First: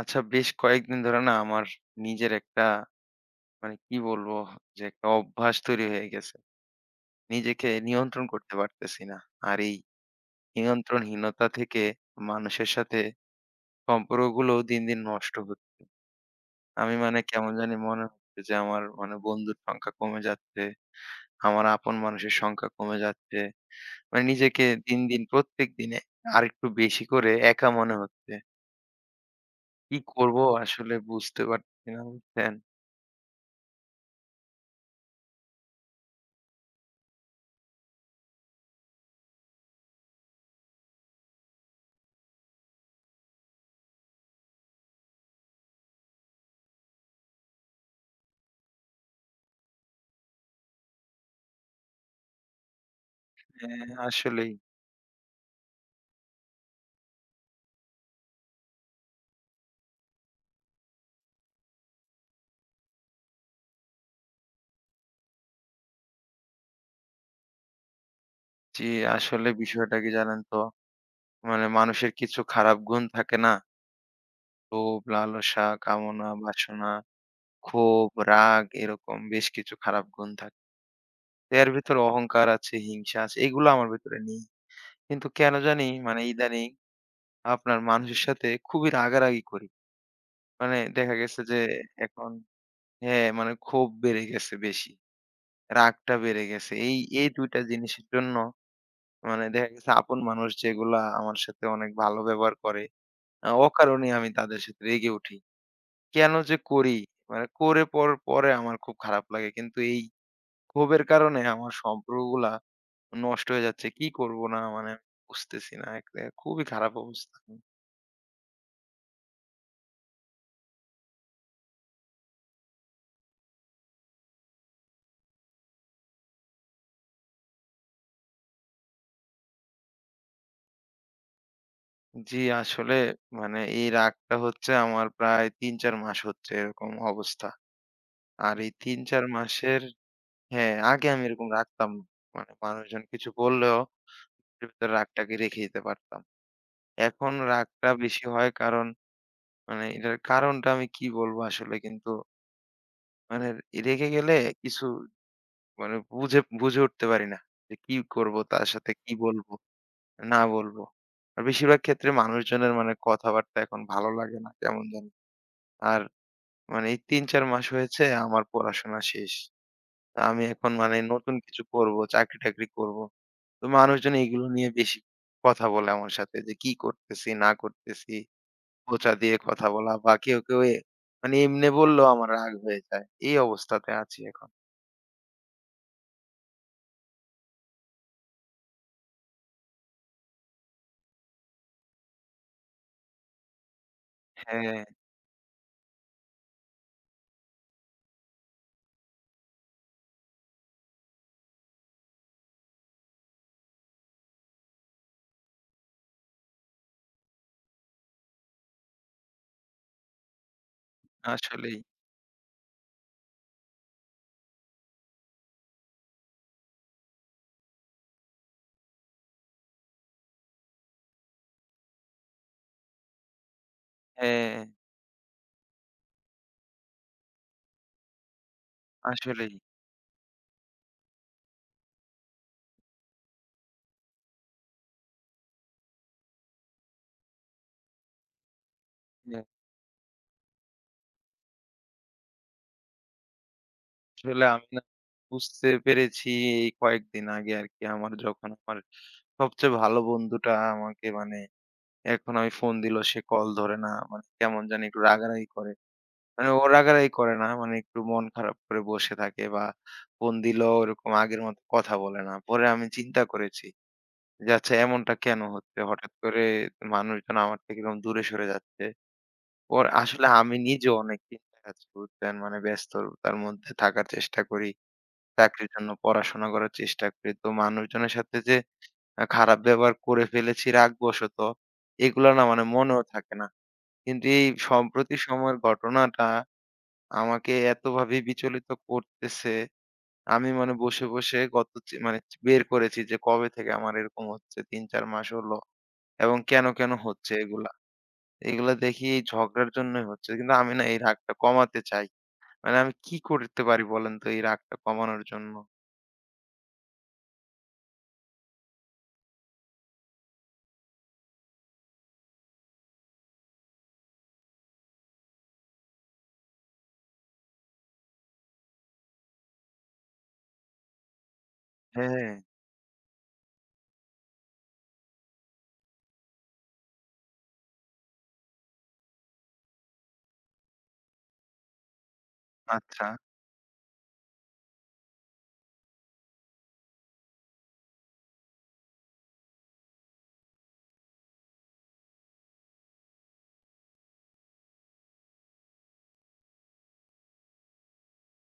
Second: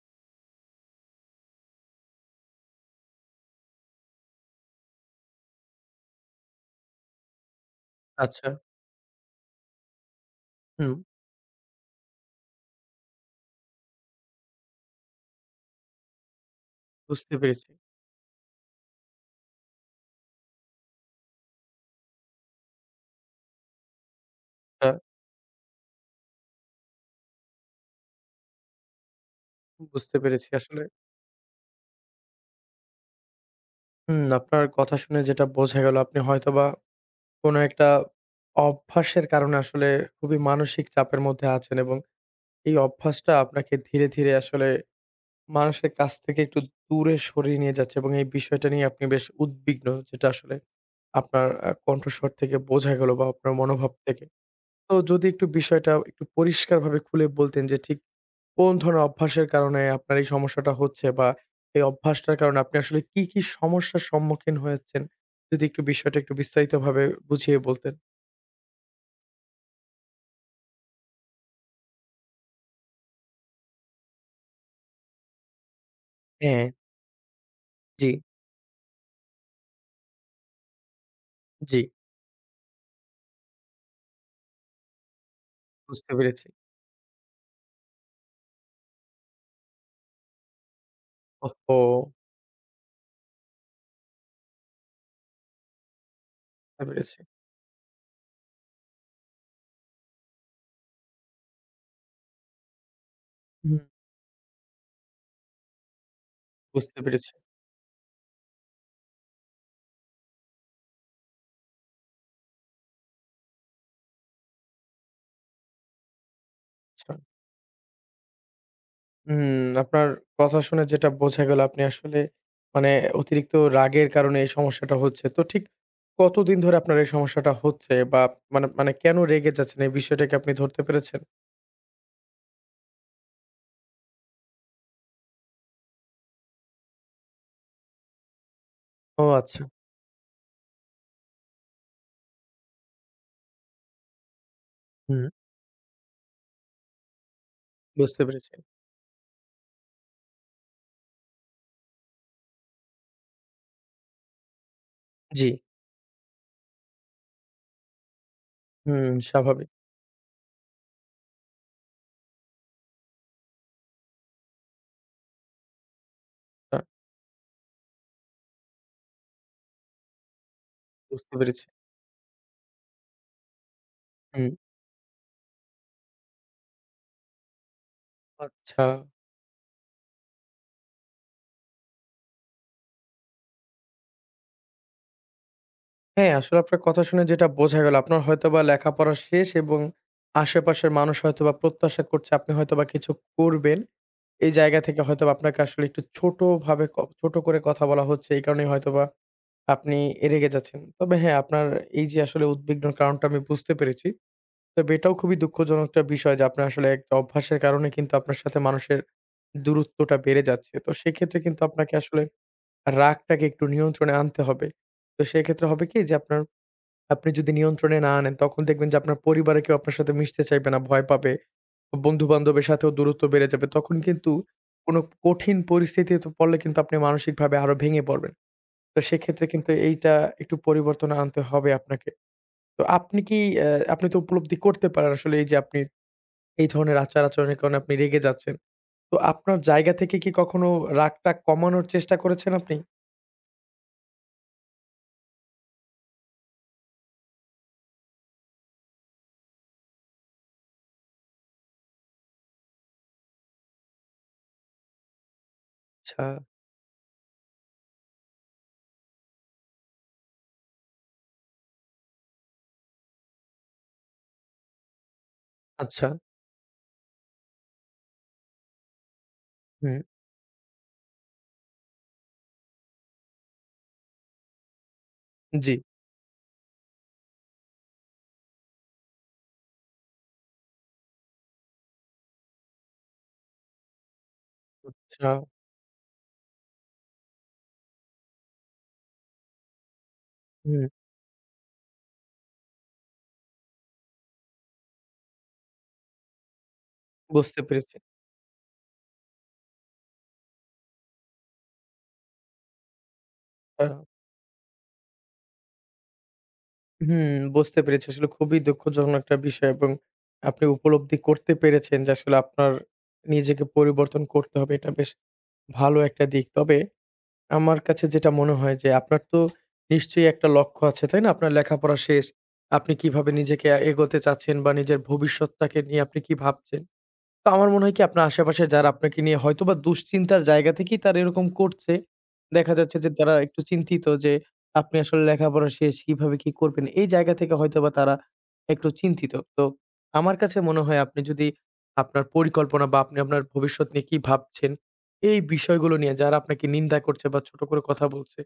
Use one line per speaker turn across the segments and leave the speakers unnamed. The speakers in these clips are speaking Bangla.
আচ্ছা বেশ কয়েকদিন ধরে না আমার নিজের একটা মানে কি বলবো যে একটা অভ্যাস তৈরি হয়ে গেছে। নিজেকে নিয়ন্ত্রণ
আচ্ছা,
করতে পারতেছি না। আর এই
হুম,
নিয়ন্ত্রণহীনতা থেকে মানুষের সাথে সম্পর্কগুলো দিন, দিন নষ্ট হচ্ছে। আমি মানে
বুঝতে
কেমন
পেরেছি।
জানি মনে হচ্ছে যে আমার মানে বন্ধুর সংখ্যা কমে যাচ্ছে। আমার আপন মানুষের সংখ্যা কমে যাচ্ছে। মানে নিজেকে
হ্যাঁ,
দিন, দিন প্রত্যেক দিনে আরেকটু বেশি করে একা মনে হচ্ছে। কি
বুঝতে
করব
পেরেছি আসলে।
আসলে বুঝতে পারছি না, বুঝছেন?
হুম, আপনার কথা শুনে যেটা বোঝা গেল আপনি হয়তোবা কোনো একটা অভ্যাসের কারণে আসলে খুবই মানসিক চাপের মধ্যে আছেন এবং এই অভ্যাসটা আপনাকে ধীরে, ধীরে আসলে মানুষের কাছ থেকে একটু দূরে সরিয়ে নিয়ে যাচ্ছে এবং এই বিষয়টা নিয়ে আপনি বেশ উদ্বিগ্ন যেটা আসলে আপনার কণ্ঠস্বর থেকে বোঝা গেল বা আপনার
হ্যাঁ,
মনোভাব থেকে।
আসলেই।
তো যদি একটু বিষয়টা একটু পরিষ্কারভাবে খুলে বলতেন যে ঠিক কোন ধরনের অভ্যাসের কারণে আপনার এই সমস্যাটা হচ্ছে? বা এই অভ্যাসটার কারণে আপনি আসলে কি, কি সমস্যার সম্মুখীন হয়েছেন? যদি একটু বিষয়টা একটু বিস্তারিতভাবে বুঝিয়ে বলতেন।
জি, আসলে বিষয়টা কি জানেন তো? মানে মানুষের কিছু খারাপ গুণ থাকে না? লোভ, লালসা, কামনা,
হ্যাঁ,
বাসনা, ক্ষোভ,
জি।
রাগ এরকম বেশ কিছু খারাপ গুণ থাকে। তো এর
জি,
ভিতরে অহংকার আছে, হিংসা আছে। এগুলো আমার ভেতরে নেই। কিন্তু কেন জানি
বুঝতে
মানে
পেরেছি।
ইদানিং আপনার মানুষের সাথে খুবই রাগারাগি করি। মানে দেখা গেছে যে
ওহহো!
এখন, হ্যাঁ, মানে ক্ষোভ বেড়ে গেছে বেশি। রাগটা বেড়ে গেছে।
বুঝতে
এই,
পেরেছি।
এই ২ টা জিনিসের জন্য মানে দেখা গেছে আপন মানুষ যেগুলা আমার সাথে অনেক ভালো ব্যবহার করে
হুম।
অকারণে আমি তাদের সাথে রেগে উঠি। কেন যে করি?
বুঝতে পেরেছি।
মানে করে পর পরে আমার খুব খারাপ লাগে। কিন্তু এই ক্ষোভের কারণে আমার সম্পর্কগুলা নষ্ট হয়ে যাচ্ছে। কি করব না মানে বুঝতেছি না। এক জায়গায় খুবই খারাপ
আচ্ছা।
অবস্থা।
হুম, আপনার কথা শুনে যেটা বোঝা গেল আপনি আসলে মানে অতিরিক্ত রাগের কারণে এই সমস্যাটা হচ্ছে। তো ঠিক কতদিন ধরে আপনার এই সমস্যাটা হচ্ছে? বা মানে মানে কেন রেগে যাচ্ছেন এই বিষয়টা কি আপনি ধরতে পেরেছেন?
জি, আসলে মানে এই রাগটা হচ্ছে আমার প্রায় ৩-৪ মাস হচ্ছে এরকম অবস্থা। আর এই ৩-৪
ও আচ্ছা।
মাসের, হ্যাঁ, আগে আমি এরকম রাখতাম না। মানে মানুষজন কিছু বললেও এর ভেতরে
হুম।
রাগটাকে রেখে দিতে পারতাম। এখন রাগটা
বুঝতে
বেশি হয়
পেরেছি।
কারণ মানে এটার কারণটা আমি কি বলবো আসলে, কিন্তু মানে রেগে গেলে কিছু
জি,
মানে বুঝে বুঝে উঠতে পারি না যে কি করব, তার সাথে কি
হুম,
বলবো
স্বাভাবিক।
না বলবো। আর বেশিরভাগ ক্ষেত্রে মানুষজনের মানে কথাবার্তা এখন ভালো লাগে না কেমন জানি। আর
আ
মানে এই ৩-৪ মাস হয়েছে আমার পড়াশোনা শেষ। তো আমি এখন মানে নতুন
বুঝতে
কিছু
পেরেছি।
করব, চাকরি-টাকরি করব। তো মানুষজন এগুলো
হুম,
নিয়ে বেশি কথা বলে আমার সাথে যে কি করতেছি না করতেছি।
আচ্ছা।
খোঁচা দিয়ে কথা বলা বা কেউ, কেউ মানে এমনে বললেও আমার রাগ হয়ে যায়। এই অবস্থাতে আছি এখন।
হ্যাঁ, আসলে আপনার কথা শুনে যেটা বোঝা গেল, আপনার হয়তোবা লেখাপড়া শেষ এবং আশেপাশের মানুষ হয়তোবা প্রত্যাশা করছে আপনি হয়তোবা কিছু করবেন। এই জায়গা
হ্যাঁ,
থেকে হয়তোবা আপনাকে আসলে একটু ছোটভাবে ছোট করে কথা বলা হচ্ছে। এই কারণেই হয়তোবা আপনি রেগে যাচ্ছেন। তবে হ্যাঁ, আপনার এই যে আসলে উদ্বিগ্নর কারণটা আমি বুঝতে পেরেছি। তবে এটাও খুবই দুঃখজনক একটা বিষয় যে আপনার আসলে একটা অভ্যাসের কারণে কিন্তু আপনার সাথে মানুষের দূরত্বটা বেড়ে যাচ্ছে। তো সেক্ষেত্রে কিন্তু
আসলেই।
আপনাকে আসলে রাগটাকে একটু নিয়ন্ত্রণে আনতে হবে। তো সেক্ষেত্রে হবে কি যে আপনার আপনি যদি নিয়ন্ত্রণে না আনেন তখন দেখবেন যে আপনার পরিবারে কেউ আপনার সাথে মিশতে চাইবে না, ভয় পাবে। বন্ধু-বান্ধবের সাথেও দূরত্ব বেড়ে যাবে। তখন কিন্তু
হ্যাঁ,
কোনো কঠিন পরিস্থিতিতে পড়লে কিন্তু আপনি মানসিকভাবে আরো ভেঙে পড়বেন। তো সেক্ষেত্রে
আসলেই।
কিন্তু এইটা একটু পরিবর্তন আনতে হবে আপনাকে। তো আপনি কি আপনি তো উপলব্ধি করতে পারেন আসলে এই যে আপনি এই ধরনের আচার-আচরণের কারণে আপনি রেগে যাচ্ছেন। তো
হ্যাঁ,
আপনার জায়গা থেকে কি কখনো রাগটা কমানোর চেষ্টা করেছেন আপনি?
আসলে আমি না বুঝতে পেরেছি এই কয়েকদিন আগে আরকি, যখন আমার সবচেয়ে ভালো বন্ধুটা আমাকে মানে এখন আমি ফোন দিলেও সে কল ধরে না। মানে কেমন জানি একটু রাগারাগি করে।
আচ্ছা।
মানে ও রাগারাগি করে না। মানে একটু মন খারাপ করে বসে থাকে বা ফোন দিলেও ওরকম আগের মতো কথা বলে না। পরে আমি চিন্তা করেছি যে আচ্ছা এমনটা কেন হচ্ছে?
আচ্ছা।
হঠাৎ করে মানুষজন আমার থেকে এরকম দূরে সরে যাচ্ছে। ওর
হু।
আসলে আমি নিজেও অনেক চিন্তায় আছি, বুঝছেন? মানে ব্যস্ততার মধ্যে থাকার চেষ্টা করি। চাকরির
জি।
জন্য পড়াশোনা করার চেষ্টা করি। তো মানুষজনের সাথে যে খারাপ ব্যবহার করে ফেলেছি রাগবশত, এগুলো না মানে মনেও থাকে না। কিন্তু এই সম্প্রতি
আচ্ছা,
সময়ের ঘটনাটা আমাকে এতভাবে বিচলিত করতেছে, আমি মানে
হুম,
বসে, বসে গত মানে বের করেছি যে কবে থেকে আমার এরকম হচ্ছে, ৩-৪ মাস হলো। এবং কেন, কেন হচ্ছে
বুঝতে
এগুলা?
পেরেছি।
এগুলা দেখি এই ঝগড়ার জন্যই হচ্ছে। কিন্তু আমি না এই রাগটা কমাতে চাই। মানে আমি কি করতে পারি
আ
বলেন তো এই রাগটা কমানোর জন্য?
হুম, বুঝতে পেরেছি। আসলে খুবই দুঃখজনক একটা বিষয় এবং আপনি উপলব্ধি করতে পেরেছেন যে আসলে আপনার নিজেকে পরিবর্তন করতে হবে। এটা বেশ ভালো একটা দিক। তবে আমার কাছে যেটা মনে হয় যে আপনার তো নিশ্চয়ই একটা লক্ষ্য আছে, তাই না? আপনার লেখাপড়া শেষ।
হ্যাঁ,
আপনি কিভাবে নিজেকে এগোতে চাচ্ছেন বা নিজের ভবিষ্যৎটাকে নিয়ে আপনি কি ভাবছেন? তো আমার মনে হয় কি আপনার আশেপাশে যারা আপনাকে নিয়ে হয়তোবা দুশ্চিন্তার জায়গা থেকেই তারা এরকম করছে। দেখা যাচ্ছে
আচ্ছা,
যে তারা একটু চিন্তিত যে আপনি আসলে লেখাপড়া শেষ কিভাবে কি করবেন? এই জায়গা থেকে হয়তোবা তারা একটু চিন্তিত। তো আমার কাছে মনে হয় আপনি যদি আপনার পরিকল্পনা বা আপনি আপনার ভবিষ্যৎ নিয়ে কি ভাবছেন, এই বিষয়গুলো নিয়ে যারা আপনাকে নিন্দা করছে বা ছোট করে কথা বলছে,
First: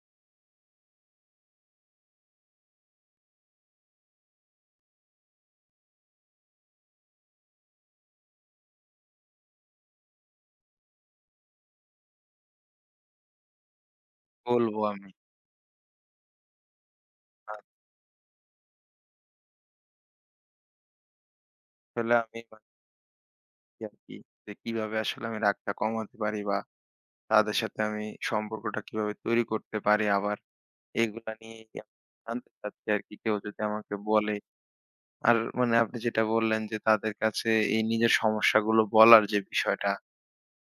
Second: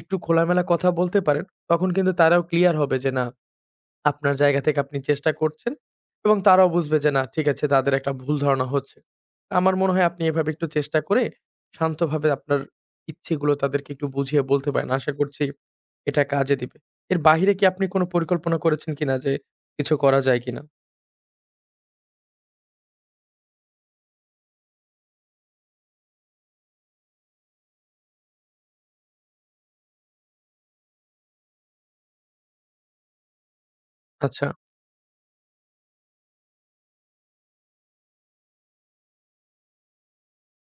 একটু খোলামেলা কথা বলতে পারেন। তখন কিন্তু তারাও ক্লিয়ার হবে যে না আপনার জায়গা থেকে আপনি চেষ্টা করছেন এবং তারাও বুঝবে যে না ঠিক আছে তাদের একটা ভুল ধারণা হচ্ছে। আমার মনে হয় আপনি এভাবে একটু চেষ্টা করে শান্তভাবে আপনার ইচ্ছেগুলো তাদেরকে একটু বুঝিয়ে বলতে
বলবো
পারেন।
আমি।
আশা করছি এটা কাজে দিবে। এর বাহিরে কি আপনি কোনো পরিকল্পনা করেছেন কিনা যে কিছু করা যায় কিনা?
আসলে আমি ভাবছি আরকি যে কিভাবে আসলে আমি রাগটা কমাতে পারি বা তাদের সাথে আমি সম্পর্কটা কিভাবে তৈরি করতে পারি আবার, এগুলা নিয়েই আমি জানতে চাচ্ছি আরকি কেউ যদি আমাকে বলে।
আচ্ছা।
আর মানে আপনি যেটা বললেন যে তাদের কাছে এই নিজের সমস্যাগুলো বলার যে বিষয়টা,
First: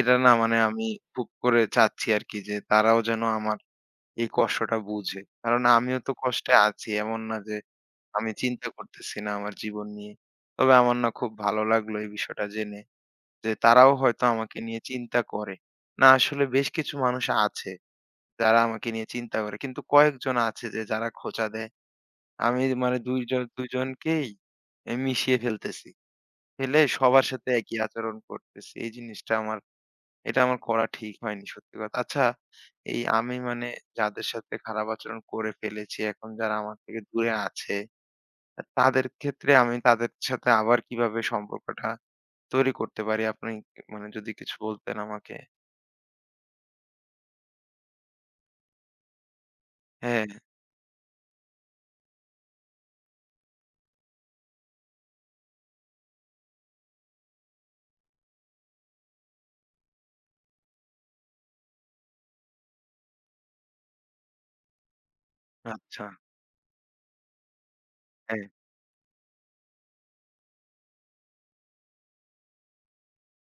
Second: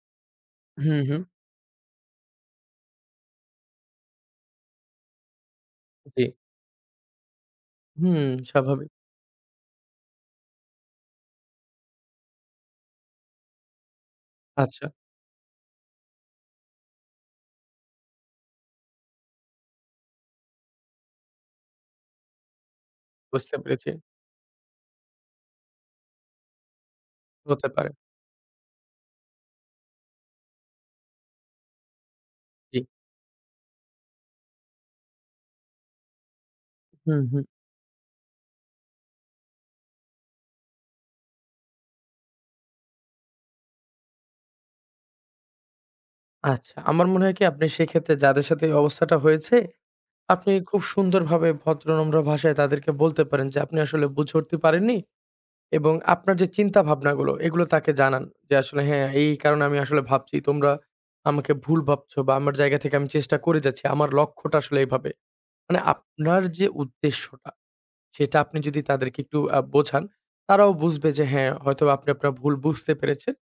এটা না মানে আমি
হুম, হুম।
খুব করে চাচ্ছি আরকি যে তারাও যেন আমার এই কষ্টটা বুঝে। কারণ আমিও তো
জি।
কষ্টে আছি। এমন না যে
হুম,
আমি চিন্তা
স্বাভাবিক।
করতেছি না আমার জীবন নিয়ে। তবে আমার না খুব ভালো লাগলো এই বিষয়টা জেনে যে তারাও হয়তো আমাকে নিয়ে
আচ্ছা
চিন্তা করে। না আসলে বেশ কিছু মানুষ আছে যারা আমাকে নিয়ে চিন্তা করে। কিন্তু কয়েকজন আছে যারা খোঁচা দেয়। আমি মানে ২ জন
বুঝতে
২
পেরেছি।
জনকেই মিশিয়ে ফেলতেছি। ফেলে সবার সাথে
হতে
একই
পারে।
আচরণ করতেছি। এই জিনিসটা আমার এটা আমার করা ঠিক হয়নি, সত্যি কথা। আচ্ছা
জি।
এই আমি মানে যাদের সাথে খারাপ আচরণ করে ফেলেছি এখন যারা আমার থেকে
হুম,
দূরে
হুম।
আছে, তাদের ক্ষেত্রে আমি তাদের সাথে আবার কিভাবে সম্পর্কটা তৈরি করতে পারি? আপনি মানে যদি কিছু বলতেন আমাকে?
আচ্ছা। আমার মনে হয় কি আপনি সেক্ষেত্রে যাদের সাথে এই অবস্থাটা হয়েছে
হ্যাঁ,
আপনি খুব সুন্দরভাবে ভদ্র নম্র ভাষায় তাদেরকে বলতে পারেন যে আপনি আসলে বুঝে উঠতে পারেননি এবং আপনার যে চিন্তা ভাবনাগুলো এগুলো তাকে জানান যে আসলে হ্যাঁ এই কারণে আমি আসলে ভাবছি তোমরা আমাকে ভুল ভাবছো বা আমার জায়গা থেকে আমি চেষ্টা করে যাচ্ছি আমার লক্ষ্যটা আসলে এইভাবে মানে
আচ্ছা।
আপনার যে উদ্দেশ্যটা সেটা
হ্যাঁ,
আপনি যদি তাদেরকে একটু বোঝান তারাও বুঝবে যে হ্যাঁ হয়তো আপনি আপনার ভুল বুঝতে পেরেছেন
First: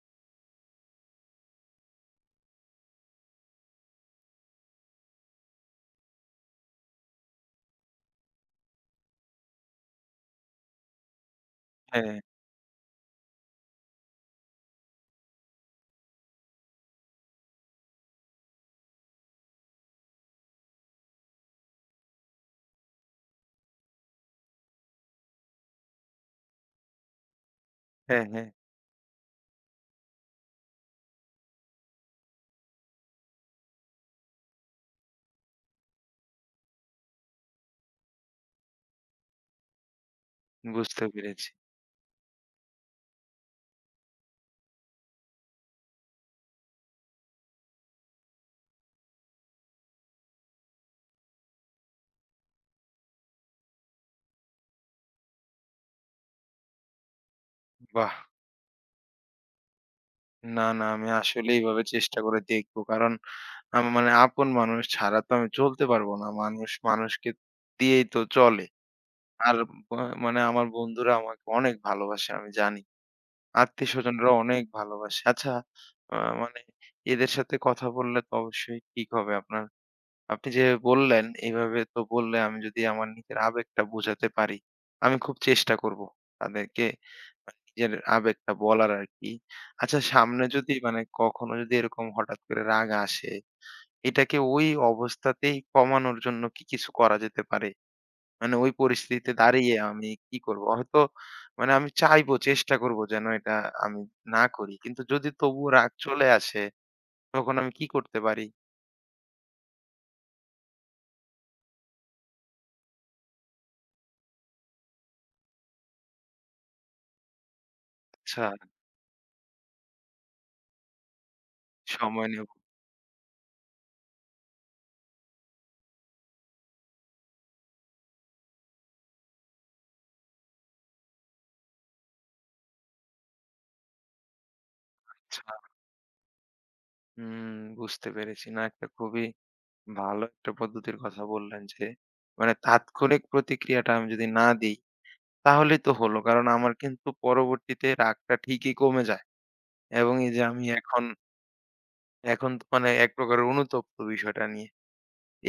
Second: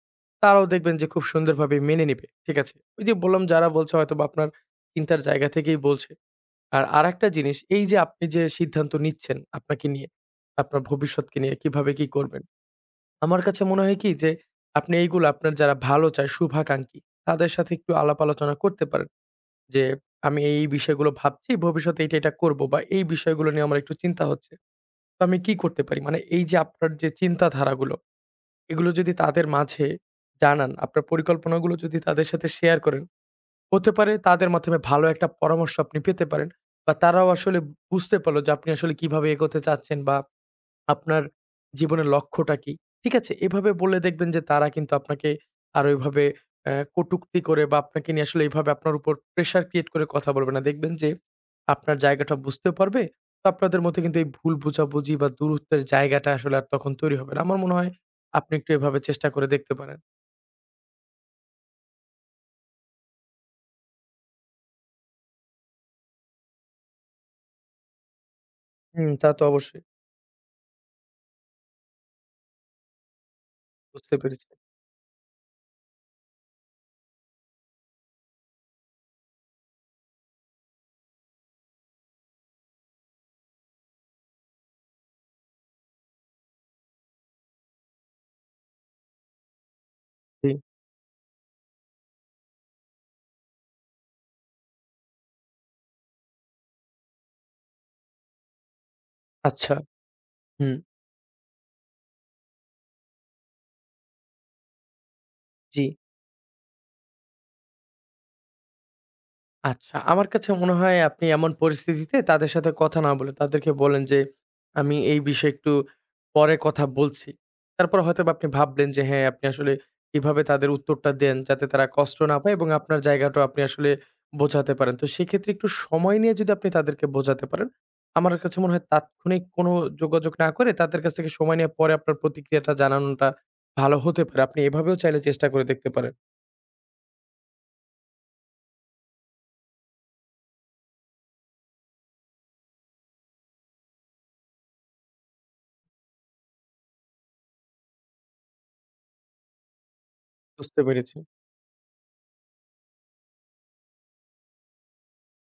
তারাও দেখবেন যে খুব সুন্দরভাবে মেনে নেবে ঠিক আছে ওই যে বললাম যারা বলছে হয়তো বা আপনার চিন্তার জায়গা থেকেই বলছে আর আরেকটা জিনিস, এই যে আপনি যে সিদ্ধান্ত নিচ্ছেন আপনাকে নিয়ে, আপনার ভবিষ্যৎকে নিয়ে কিভাবে কি
হ্যাঁ,
করবেন। আমার কাছে মনে হয় কি যে আপনি এইগুলো আপনার যারা ভালো চায় শুভাকাঙ্ক্ষী, তাদের সাথে একটু আলাপ আলোচনা করতে পারেন। যে আমি এই বিষয়গুলো ভাবছি, ভবিষ্যতে এটা করব বা এই বিষয়গুলো নিয়ে আমার একটু চিন্তা হচ্ছে। তো আমি কি করতে পারি? মানে এই যে আপনার যে চিন্তাধারাগুলো,
হ্যাঁ, হ্যাঁ।
এগুলো যদি তাদের মাঝে জানান, আপনার পরিকল্পনাগুলো যদি তাদের সাথে শেয়ার করেন হতে পারে তাদের মাধ্যমে ভালো একটা পরামর্শ আপনি পেতে পারেন বা তারাও আসলে বুঝতে পারলো যে আপনি আসলে কিভাবে এগোতে চাচ্ছেন বা
বুঝতে
আপনার
পেরেছি।
জীবনের লক্ষ্যটা কি। ঠিক আছে? এভাবে বললে দেখবেন যে তারা কিন্তু আপনাকে আর ওইভাবে কটুক্তি করে বা আপনাকে নিয়ে আসলে এভাবে আপনার উপর প্রেশার ক্রিয়েট করে কথা বলবে না। দেখবেন যে আপনার জায়গাটা বুঝতেও পারবে। তো আপনাদের মধ্যে কিন্তু এই ভুল বোঝাবুঝি বা দূরত্বের জায়গাটা আসলে আর তখন তৈরি হবে না। আমার মনে হয়
বাহ!
আপনি একটু এভাবে চেষ্টা করে দেখতে পারেন।
না, না, আমি আসলে এভাবে চেষ্টা করে দেখবো। কারণ মানে আপন মানুষ ছাড়া তো আমি চলতে পারবো না। মানুষ মানুষকে দিয়েই তো চলে।
হুম, তা তো
আর
অবশ্যই।
ব মানে আমার বন্ধুরা আমাকে অনেক ভালোবাসে, আমি জানি।
বুঝতে
আত্মীয়স্বজনরা
পেরেছি।
অনেক ভালোবাসে। আচ্ছা, আ মানে এদের সাথে কথা বললে তো অবশ্যই ঠিক হবে আপনার। আপনি যে বললেন এভাবে তো বললে আমি যদি আমার নিজের আবেগটা বোঝাতে পারি, আমি খুব চেষ্টা করব তাদেরকে মানে নিজের আবেগটা বলার আরকি। আচ্ছা, সামনে
জি,
যদি মানে কখনো যদি এরকম হঠাৎ করে রাগ আসে, এটাকে ওই অবস্থাতেই কমানোর জন্য কি কিছু করা যেতে পারে? মানে ওই পরিস্থিতিতে
আচ্ছা।
দাঁড়িয়ে আমি কি করব?
হুম।
হয়তো মানে আমি চাইবো, চেষ্টা করব যেন এটা আমি না করি। কিন্তু যদি তবুও
জি,
রাগ চলে আসে, তখন আমি কি করতে পারি?
আচ্ছা। আমার কাছে মনে হয় আপনি এমন পরিস্থিতিতে তাদের সাথে কথা না বলে তাদেরকে বলেন যে, "আমি এই বিষয়ে একটু পরে কথা বলছি।" তারপর হয়তোবা
আচ্ছা,
আপনি ভাবলেন যে হ্যাঁ, আপনি আসলে কিভাবে তাদের উত্তরটা দেন যাতে তারা কষ্ট
সময়
না
নেব।
পায় এবং আপনার জায়গাটাও আপনি আসলে বোঝাতে পারেন। তো সেক্ষেত্রে একটু সময় নিয়ে যদি আপনি তাদেরকে বোঝাতে পারেন, আমার কাছে মনে হয় তাৎক্ষণিক কোনো যোগাযোগ না করে তাদের কাছ থেকে সময় নিয়ে পরে আপনার প্রতিক্রিয়াটা জানানোটা ভালো হতে পারে। আপনি এভাবেও চাইলে
আচ্ছা,
চেষ্টা করে দেখতে পারেন।
হুম, বুঝতে পেরেছি। না, একটা খুবই ভালো একটা পদ্ধতির কথা বললেন যে, মানে তাৎক্ষণিক প্রতিক্রিয়াটা আমি যদি না দেই, তাহলেই তো হলো। কারণ আমার কিন্তু পরবর্তীতে রাগটা ঠিকই কমে যায়। এবং এই যে আমি
বুঝতে
এখন,
পেরেছি।
এখন তো মানে এক প্রকারের অনুতপ্ত বিষয়টা নিয়ে।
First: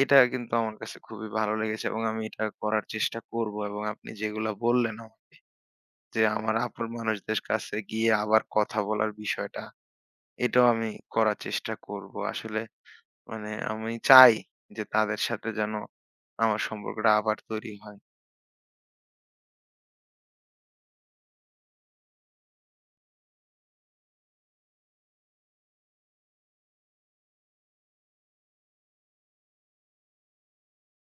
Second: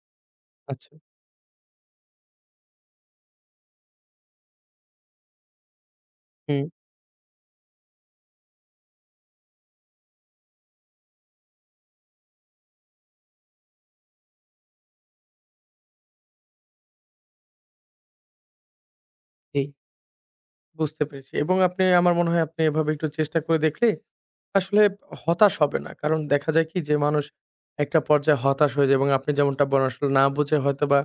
এটা কিন্তু আমার
আচ্ছা।
কাছে খুবই ভালো লেগেছে এবং আমি এটা করার চেষ্টা করব, এবং আপনি যেগুলো বললেন আমাকে যে আমার
হুম,
আপন মানুষদের কাছে গিয়ে আবার কথা বলার বিষয়টা, এটাও আমি করার চেষ্টা করব। আসলে মানে আমি চাই যে তাদের সাথে যেন আমার সম্পর্কটা আবার তৈরি হয়।
জি। বুঝতে পেরেছি এবং আপনি আমার মনে হয় আপনি এভাবে একটু চেষ্টা করে দেখলে আসলে হতাশ হবে না। কারণ দেখা যায় কি যে মানুষ একটা পর্যায়ে হতাশ হয়ে যায় এবং আপনি যেমনটা বলেন আসলে না বুঝে হয়তোবা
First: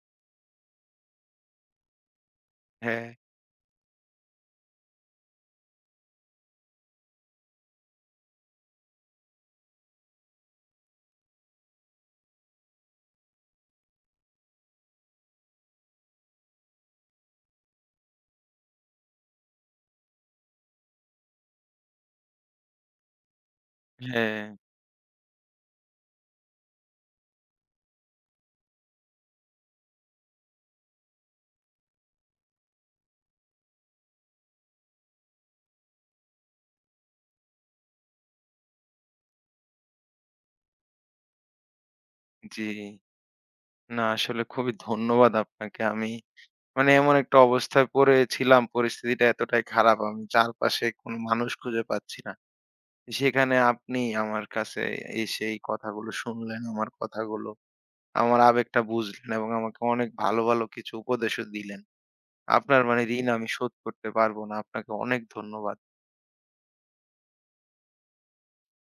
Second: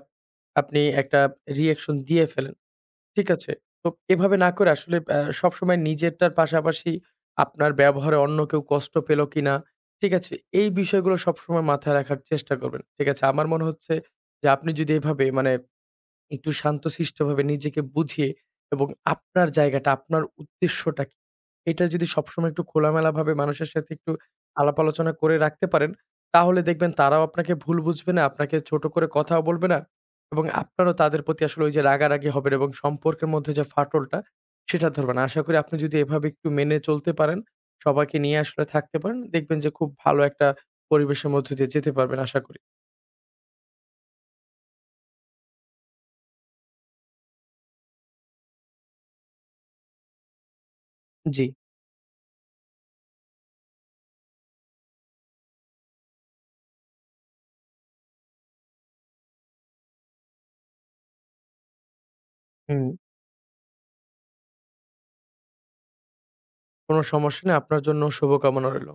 আপনি একটা রিঅ্যাকশন দিয়ে ফেলেন।
হ্যাঁ,
ঠিক আছে? তো এভাবে না করে আসলে সবসময় নিজেরটার পাশাপাশি আপনার ব্যবহারে অন্য কেউ কষ্ট পেল কিনা, ঠিক আছে? এই বিষয়গুলো সবসময় মাথায় রাখার চেষ্টা করবেন। ঠিক আছে? আমার মনে হচ্ছে যে আপনি যদি এভাবে মানে একটু শান্তশিষ্টভাবে নিজেকে বুঝিয়ে এবং আপনার জায়গাটা, আপনার উদ্দেশ্যটা কি? এটা যদি সবসময় একটু খোলামেলাভাবে মানুষের সাথে একটু
হ্যাঁ,
আলাপ আলোচনা করে রাখতে পারেন, তাহলে দেখবেন তারাও আপনাকে ভুল বুঝবে না, আপনাকে ছোট করে কথাও বলবে না এবং আপনারও তাদের প্রতি আসলে ওই যে রাগারাগি হবেন এবং সম্পর্কের মধ্যে যে ফাটলটা, সেটা ধরবে না। আশা করি আপনি যদি এভাবে একটু মেনে চলতে পারেন, সবাইকে নিয়ে আসলে থাকতে পারেন, দেখবেন যে খুব ভালো একটা পরিবেশের মধ্য দিয়ে যেতে পারবেন আশা করি।
জি। না আসলে খুবই ধন্যবাদ আপনাকে। আমি মানে এমন একটা অবস্থায় পড়েছিলাম, পরিস্থিতিটা এতটাই খারাপ আমি চারপাশে কোনো
জি,
মানুষ খুঁজে পাচ্ছি না। সেখানে আপনি আমার কাছে এসে এই কথাগুলো শুনলেন, আমার কথাগুলো, আমার আবেগটা বুঝলেন এবং আমাকে অনেক ভালো, ভালো কিছু উপদেশও দিলেন। আপনার
হুম।
মানে ঋণ আমি শোধ করতে পারবো না। আপনাকে অনেক ধন্যবাদ।
কোনো সমস্যা নেই। আপনার জন্য শুভকামনা রইল।